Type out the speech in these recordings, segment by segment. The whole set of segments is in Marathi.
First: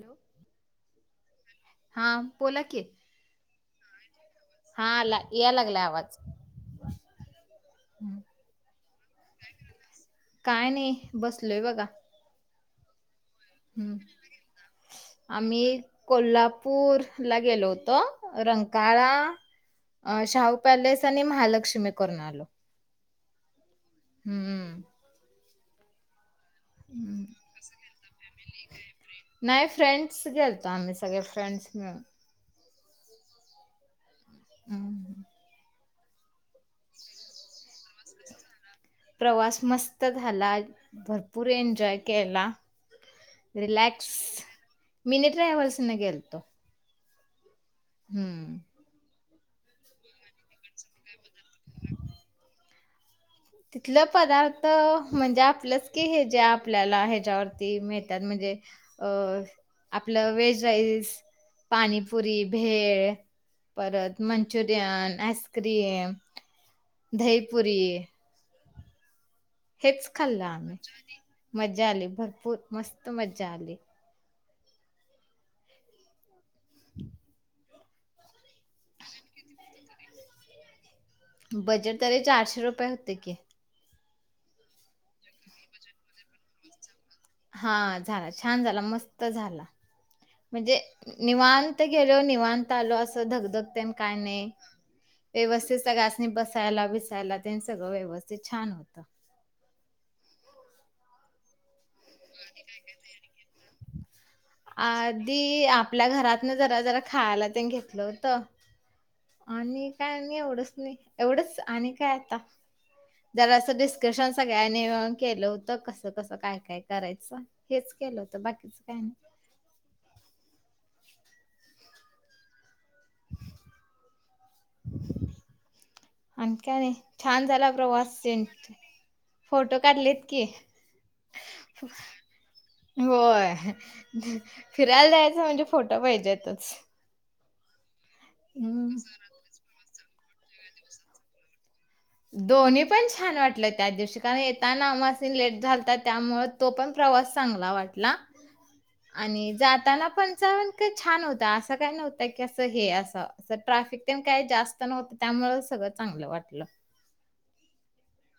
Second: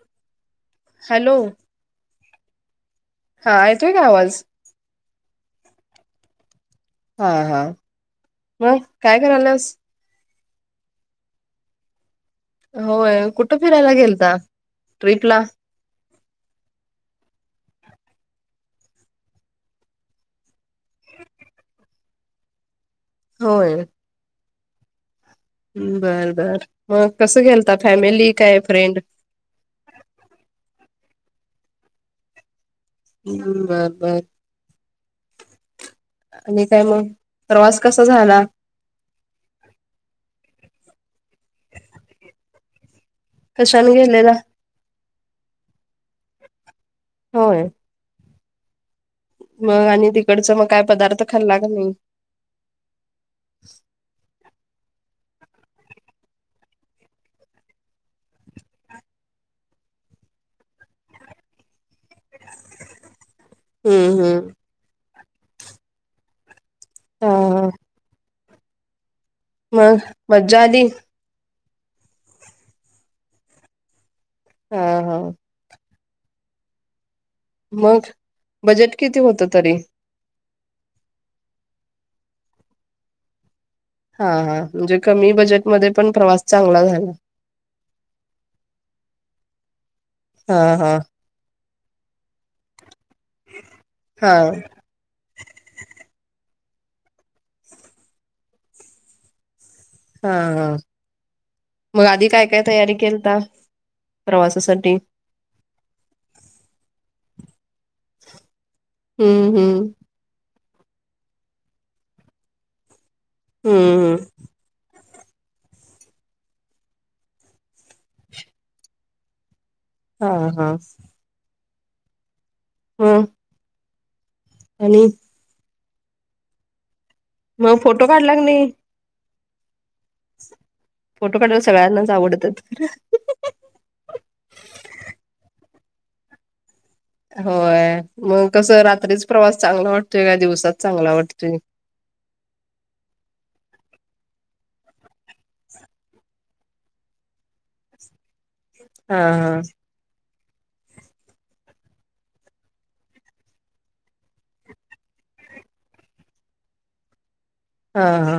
हॅलो, हॅलो हा बोला की हा ऐेतोय का आवाज. हा आला याय लागलाय आवाज़. हा हा मग काय कराल्यास? काय नाही बसलोय बघा. होय कुठं फिरायला ह्म्म गेलता ट्रिपला आम्ही कोल्हापूर, ला गेलो होतो रंकाळा अ शाहू पॅलेस आणि महालक्ष्मी करून आलो. होय. हम्म हम्म, बर बर, मग कसं गेलता फॅमिली काय फ्रेंड? नाही फ्रेंड्स गेलतो आम्ही सगळे फ्रेंड्स मिळून हम्म बरं बर हम्म आणि काय मग प्रवास कसा झाला? प्रवास मस्त झाला. भरपूर एन्जॉय केला. कश्यान रिलॅक्स गेलेला? मिनी ट्रॅव्हल्स न गेलतो. होय. हम्म मग आणि तिकडचं मग काय पदार्थ खाल्ला का नाही? तिथलं पदार त म्हणजे आपलंच की हे जे आपल्याला ह्याच्यावरती मिळत्यात म्हणजे अ आपलं व्हेज राईस, पाणीपुरी भेळ. हम्म परत हम्म मंचुरियन, ॲसक्रीम हा हा दहीपुरी मग हेच खाल्लं मजा आम्ही. आली मज्जा आली भरपूर, मस्त मज्जा आली. हा हा [inaudible] मग बजेट किती होत तरी बजेट तरी चारशे रुपये होते की हा हा म्हणजे कमी बजेटमध्ये पण प्रवास चांगला झाला. हा झाला छान झाला मस्त झाला हा म्हणजे हा निवांत. गेलो निवांत आलो असं. धकधकते न हा कायनी व्यवस्थित सगळासनी बस बसायला बीसायला त्यांचं घ व्यवस्थित छान होतं हा हा म आधी काय तयारी केलता प्रवासासाठी आधी आपल्या घरातनं जरा जरा खायला ते घेतलं होत. हम्म आणि हम्म काय नही एवढंच. एवढंच आणि काय आता. जरा असा हम्म डिस्कशन सगळ्यांनी मिळून केलं होत कस कसं काय काय करायचं हेच केलं होतं बाकीच काय नाही हा हा हूं आणि आणखी काही नाही. छान झाला मग फोटो प्रवास काढला की सेन नाही फोटो फोटो काढलेत की फोटो काढायला सगळ्यांनाच आवडतात होय फिरायला जायचं म्हणजे फोटो पाहिजेतच. होय मग कसं हम्म. रात्रीच प्रवास चांगला वाट तेरा दिवसात चांगला वाटतोय. दोन्ही पण छान वाटलं त्या दिवशी कारण येताना अमासिन लेट झालता त्यामुळे तो पण प्रवास चांगला वाटला. हा आणि हा जाताना पण. वातावरण इतक छान होता. असं काय नव्हतं की असं हे काय असं ट्रॅफिक तेन काय जास्त नव्हत त्यामुळ सगळं चांगलं वाटलं. हा हा.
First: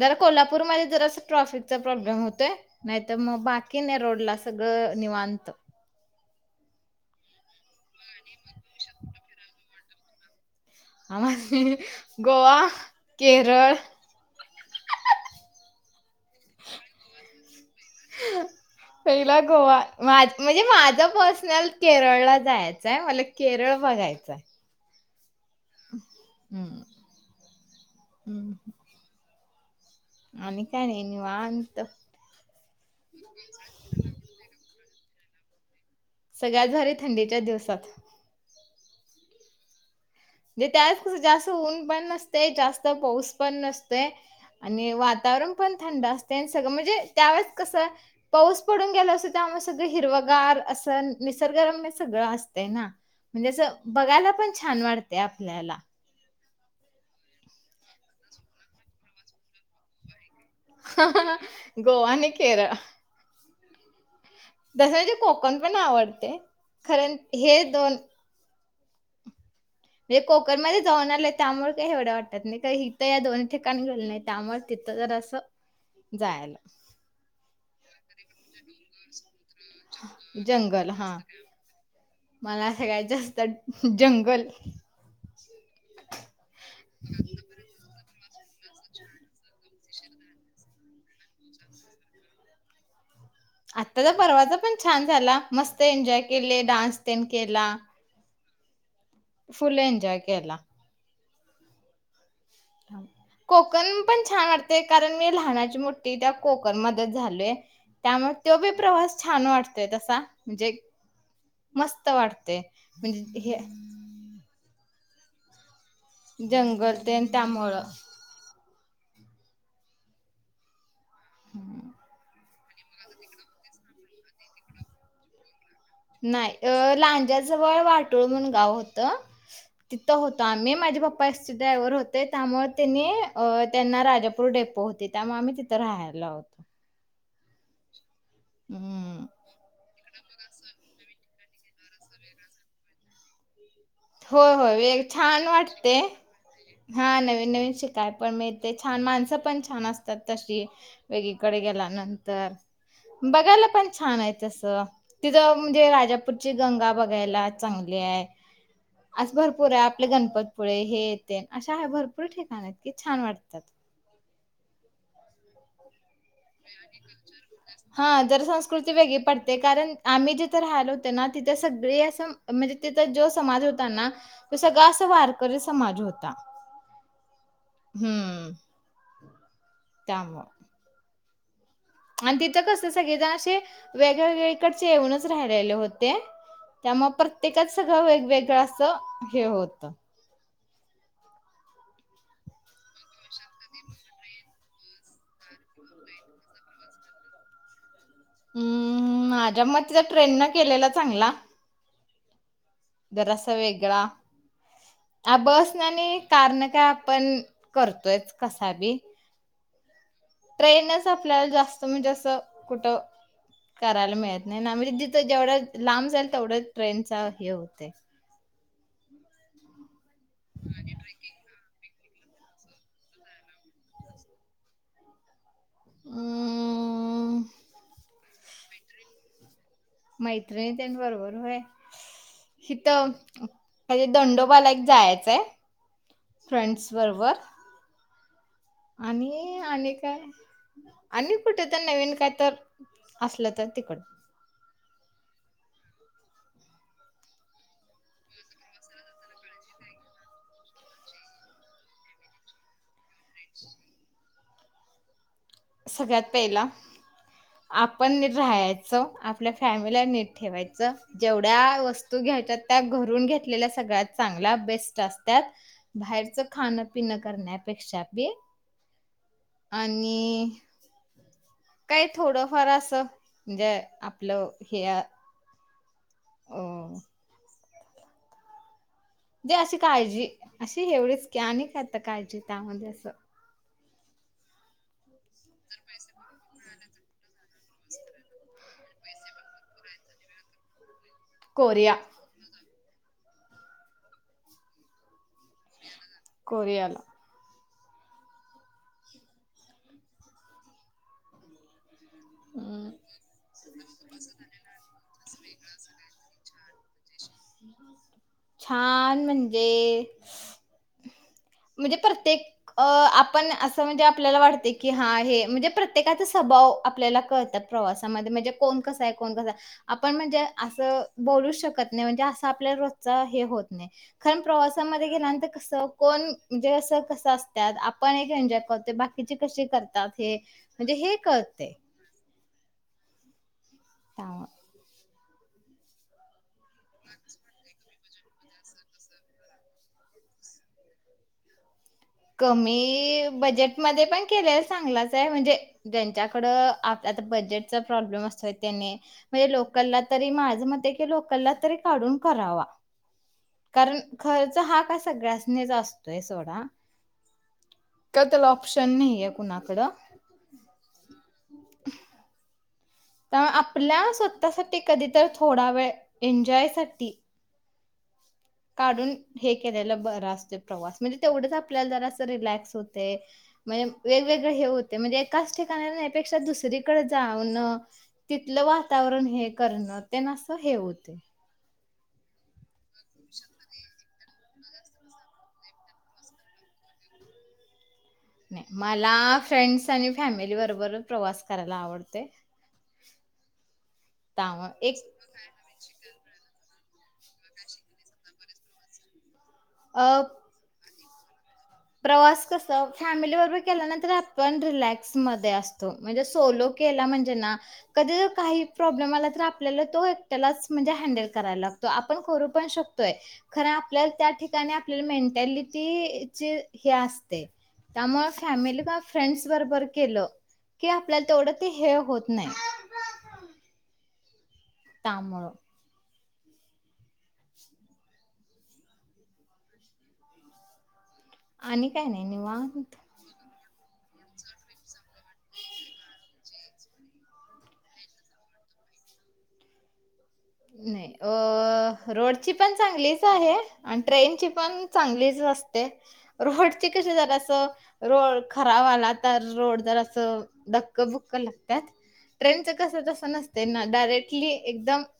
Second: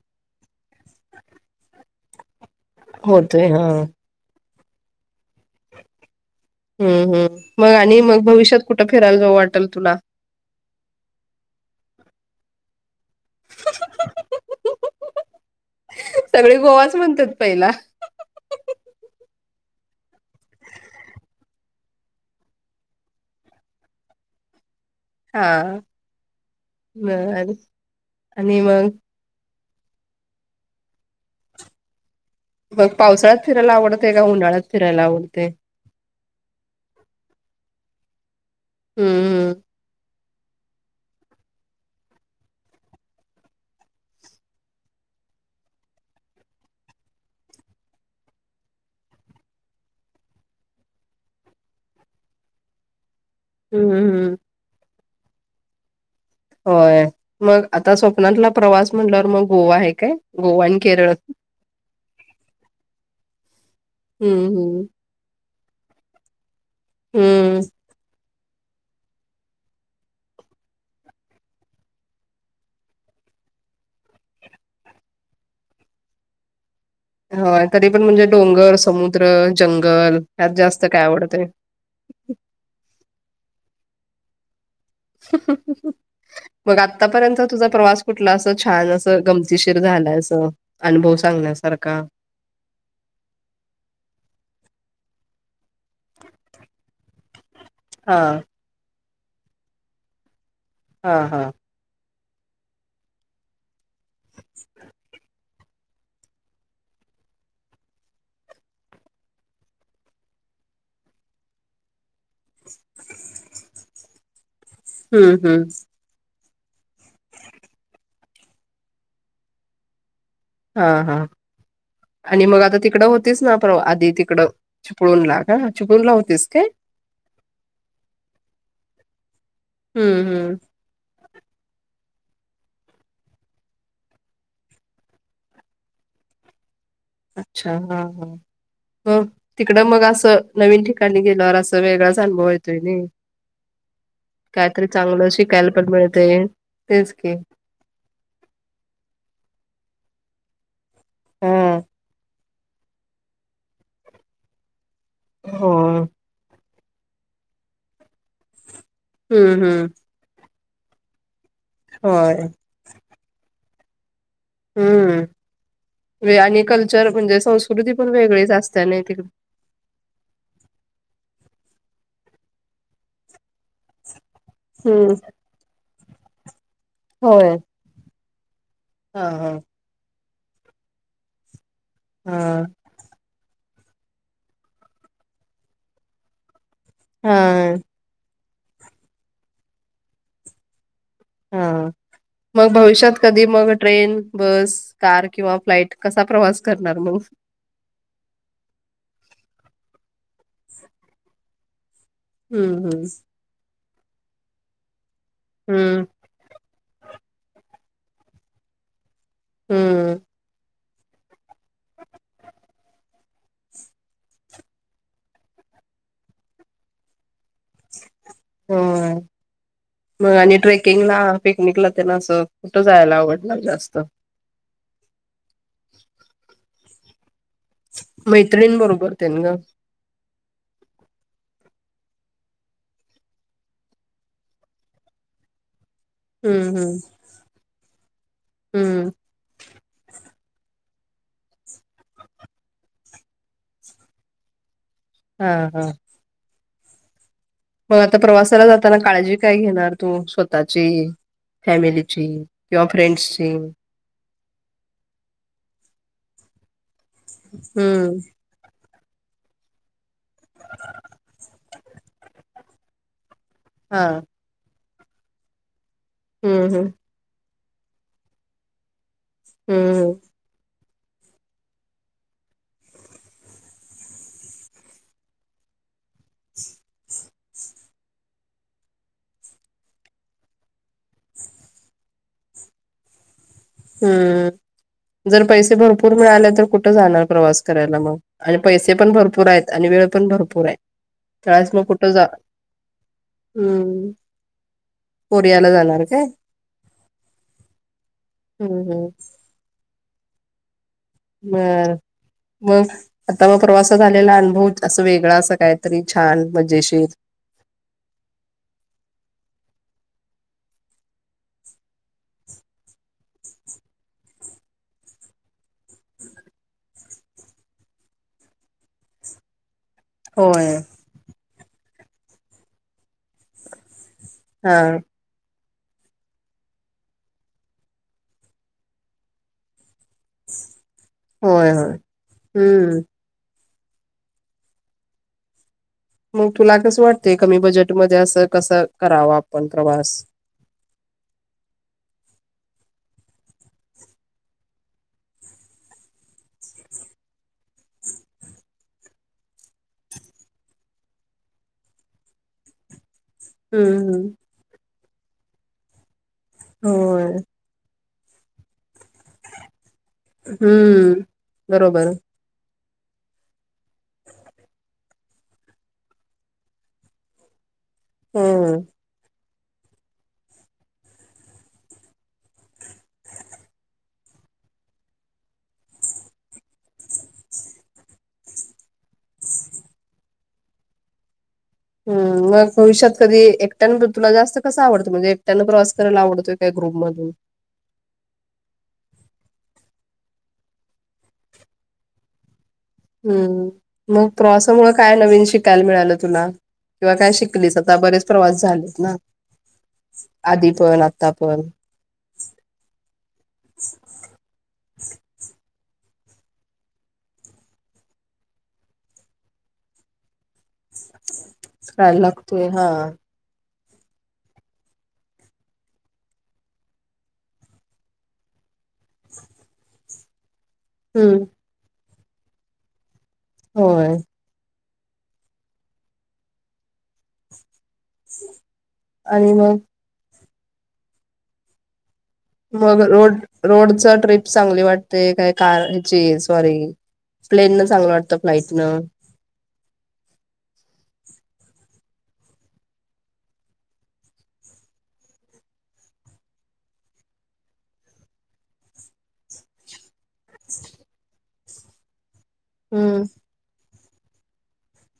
जर कोल्हापूरमध्ये जरासं ट्रॅफिकचा प्रॉब्लेम होत तय नाही तर मग होतोय हा बाकी नाही रोडला असं सगळं निवांत. हम्म हम्म मग आणि मग भविष्यात कुठं फिरायला जाऊ वाटल तुला? आम्हासनी गोवा. केरळ सगळी गोवाच म्हणतात पहिला. पहिला गोवा म्हणजे माझं पर्सनल केरळला जायचंय, मला केरळ बघायचंय. हा. हं, बर हं. आणि मग? आणि काय नाही निवांत. मग पावसाळ्यात फिरायला आवडतय काय उन्हाळ्यात? फीरायला आवडतय. सगळ्यात भारी थंडीच्या दिवसात. हम्म हम्म. म्हणजे त्यावेळेस कस जास्त ऊन पण नसते, जास्त पाऊस पण नसत आणि वातावरण पण थंड असते आणि सगळं म्हणजे त्यावेेळेस कसं पाऊस पडून गेला असतो, त्यामुळे सगळ हिरवगार असं निसर्गरम सगळं असतंय ना. म्हणजे असं हम्म बघायला हम्म. पण छान वाट त्या आपल्याला होय मग आता स्वप्नातला प्रवास म्हटल्यावर, मग गोवा आहे काय? गोवा आणि ह केरळ. गोवा न केरळ. हम्म हम्म. तसंच कोक कण पण आवडतय. खरं हम्म हे दोन म्हणजे कोकणमध्ये जाऊन आलोय त्यामुळे काही एवढं वाटतात नाही का इिथं या दोन ठिकाणी गेल नाही त्यामुळे तिथं जर असं जायलोय. होय तरी पण म्हणजे डोंगर, समुद्र, जंगल हयात जास्त जंगल काय हा आवडते? मला सगळ्यात जास्त जंग गल. मग आतापर्यंत तुझा प्रवास कुठला असं छान असं गमतीशीर झालंय असं, अनुभव सांगन्यासारखा. आताचा परवाचा पण छान झाला. मस्त एन्जॉय केले डान्स तेन केेला. हा. फुल् एंजॉय केेला. हा हा. कोकण पण छान वाटतय, कारण मी लहानाची मोठी त्या कोकण मध्येच झालोय त्यामुळे तो बी प्रवास छान वाटतोय तसा, म्हणजे मस्त मस्त वाटते म्हणजे हे हम्म हम्म जंगल तेन त्यामुळं हा हा हम्म आणि मग आता तिकडं होतीच ना प्र आधी तिकडं चिपळून ला का चिपळूणला होतीस काय? नाही लांजाजवळ वाटोळ म्हण गाव होत तिथं हम्म होतो हम्म आम्ही माझे पप्पा ड्रायव्हर होते. त्यामुळे तिने त्यांना राजापूर डेपो होते त्यामुळे आम्ही तिथं राहायला होतो. अच्छा हा हा ह हम्म. तिकड मग असं नवीन ठिकण कण गल र अस वेगळच अनभवयतय नी हो होय वेग छान पण वाटते, मिळतय हा तेच की नवीन नवीन शिकाय पण मिळते छान माणसं पण छान अस तत् तशी हा वेगळीकडे गेल्या नंतर बघायला पण छान आहे तस तिथं हो म्हणजे राजापूरची गंगा बघायला चांगली आहे. आस हम्म भरपूर आहे हम्म आपले गणपती पुळे हे ते अशा आहे भरपूर होय ठिकाण आहेत की छान वाटत. तत हम्म वे- आणि कल्चर म्हणजे संस्कृती पण हा जर वेगळीच असते संस्कृती नाही वेगळी तिकडे पडते कारण आम्ही जिथे राहिल होते ना तिथ त्या सगळे असं म्हणजे त्याचा जो समाज होता ना तो सगळा असं हम्म वारकरी समाज होता. ता होय हम्म हा हा त्यामुळं आणि तिथं हा कस सगळे जण असे वेगळवेेगळीकडचे येऊनच राहिलेले होते. त्यामुळे प्रत्येकाच हा सगळं वेगवेगळं अस हे होत. हा मग भविष्यात कधी मग ट्रेन बस कार किंवा फ्लाइट कसा प्रवास करणार मग हम्म माझ्या मते चा ट्रेन न केलेला चांगला हम्म हम्म जरा, आ बस ना हम्म आणि कार ना काय आपण करतोय, कसा बी हम्म ट्रेनच आपल्याला जास्त म्हटल जास्त कुठं करायला मिळत नाही ना म्हणजे जिथं जेवढं लांब जाईल तेवढंच ट्रेनचा हे होतय. होय. मग आणि ट्रेकिंगला, पिकनिकला, त्यांना असं कुठं जायला आवडणार जास्त. हम्म हम्म मैत्रिनी बरोबर ते न ग हिथ जे दंडोबा ला एक जायचंय आहे हम्म फ्रेंड्स हम्म बरोबर. हम्म आणि आणि काय आणि कुठे तर नवीन काय तर असलं तर तिकड. हा हा, मग आता प्रवासाला जाताना काळजी काय घेणार तू स्वतःची फॅमिलीची किंवा फ्रेंडसची? सगळ्यात पहिला, हम्म आपण राहा आपल्या फॅमिलीला नीट ठेवायच जेवढ्या वस्तू घ्यायच्या त्या घरून घेत आपला हा सगळ्यात चांगला बेस्ट रस्त्यात बाहेरचं हम्म खाण हम्म पिनं करण्या अपेक्षा [unintelligible] हम्म आणि, काही थोडंफार असं म्हणजे आपलं हे, अं जे अशी काळजी अशी एवढीच आणि काय आता काळजी त्यामध्ये असं, हम्म जर पैसे भरपूर मिळाले तर कुठ जाणार प्रवास करायला मग आणि पैसे पण भरपूर आहेत आणि वेळ पण भरपूर आहे. त्यावेळेस मग कोरिया कुठं जा? हम्म कोरियाला जाणार. काय कोरियाला, हम्म हम्म बर, मग अं आता मग प्रवासात आलेला अनुभव असं वेगळा अस काहीतरी छान, मज्जेशीर छान म्हणजे म्हणजे प्रत्येक आपण असं म्हणजे आपल्याला वाटत की हा हे म्हणजे प्रत्येकाचा स्वभाव आपल्याला कळतात प्रवासामध्ये म्हणजे कोण कसा आहे, कोण कसा, आपण म्हणजे होय. असं बोलू शक कतने म्हणजे आ- सा आपल्या रोजचा हे होत नाही. खरण हा प्रवासामध्ये गेल्यांतर कसं कोण म्हणजे असं कसं असतयात आपण एक एन्जॉय करतो बाकीची कशी कर तात हे म्हणजे हे होय कळते. होय हम्म. त्याव म तुला कसं वाटतेय कमी बजेट तो म्हणजे असं कसं करावं आपण प्रवास? कमी बजेटमध्ये पण केलेला चांगलाच आहे म्हणजे ज्यांच्याकड आता बजेटचा प्रॉब्लेम असतोय त्यांनी म्हणजे लोकलला तरी माझं मत आहे की लोकलला तरी काढून करावा. कारण हम्म खर्च हा कसा सगळ्यासनी असतोय सोडा होय. काय त्याला ऑप्शन नाही. हम्म बरोबर. त्या आप आपला स्वतःसाठी कधी तर थोडा वेळ एन्जॉयसाठी हम्म. काढून हे केलेला बरं असतय प्रवास म्हणजे तेवढंच आपल्याला जरा असं रिलॅक्स होतय, म्हयम वेगवेगळे हे होते म्हणजे एकाच ठिकाणापेक्षा न्या दुसरीकडे जाणं तिथलं वातावरण हे करनं त्याना असं हे होते. हम्म मग भविष्यात कधी एकट्यान तुला जास्त कसं आवडतो म्हणजे एकट्यानं प्रवास करायला आवडतोय काय ग्रुप मधून? नाय मला फ्रेंड्स आणि फॅमिली बरोबर प्रवास करायला आवडतय. हम्म, मग प्रवासामुळे एक काय नवीन शिकायला मिळालं तुला? किंवा काय शिकलीस आता बरेच प्रवास झालेत ना. अ आधीपण आ तापण प्रवास कसं फॅमिली बरोबर केला ना तर आपण रिलॅक्स मध्ये असतो म्हणजे सोलो केला म्हणजे ना कधी काही प्रॉब्लेम आला तर आपल्याला तो एकट्यालाच म्हणजे हॅन्डल कराय लागतो, करायला आपण करु पण लागतोय हा शकतोय खरं आप आपल्या त्या ठिकाणी आपल्या मेन्टालिटीचे हे असते त्यामुळं फॅमिली का फ्रेंड्स बरोबर केलं की आपल्याला हम्म तेवढं ते हे होत नाही. होय. त्यामुळं [unintelligible] आणि मग आणि काय नाही. निवांत मग रोड रोडच ट्रिप चांगली वाटते काय कार हेची सॉरी प्लेन न चांगलं वाटत फ्लाइटनं? नाही अ रोडची पण चांगलीच आहे आणि ट्रेनची पण चांगलीच असते रोडची कशी जर अस रोड खराब आला तर रोड जर अस धक्क बुक्क लागत्यात. ट्रेनचं कसं हम्म तसं नसतय ना. डायरेक्टली एकदम - -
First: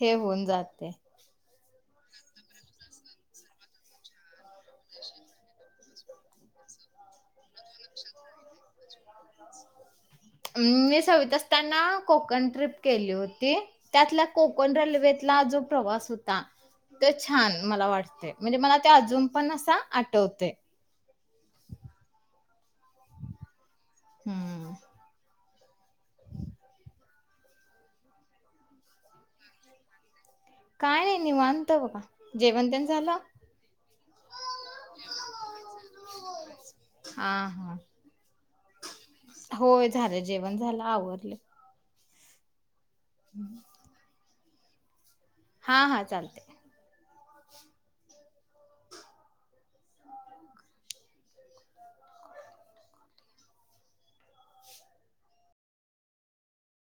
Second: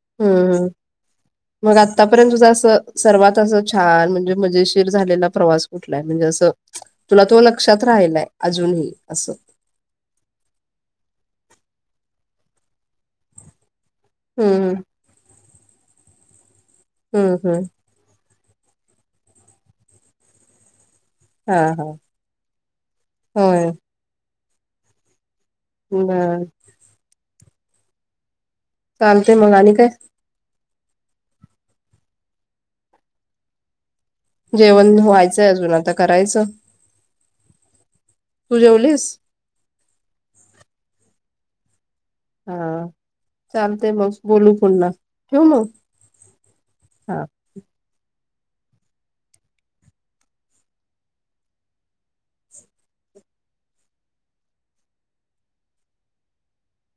हे हम्म होऊन हम्म जाते. मग आतापर्यंत तुझं असं सर्वात असं छान म्हणजे मजेशीर - झालेला प्रवास - - कुठलाय म्हणजे अस तुला तो लक? क्षात राहिलाय अजूनही - - आसं. मी सावीत असताना कोकण ट्रिप केली होती. त्यातल्या हम्म कोकण रेल्वेतला जो प्रवास होता - - ते हम्म हम्म छान मला वाटते. म्हणजे मला ते अजून पण असा आठवतय. हा हा होय. हम्म. बर. चालतेय मग आणि काय? काय नाही निवांत बघा जेवणतेन झालं. जेवण व्हायचंय अजून आता करायचं. हा हा तू जेवलीस? होय झालं जेवण झालं आवरले हा. चालतेय मग. बोलू पुन्हा ठेवू मग हा हा चालतय. हा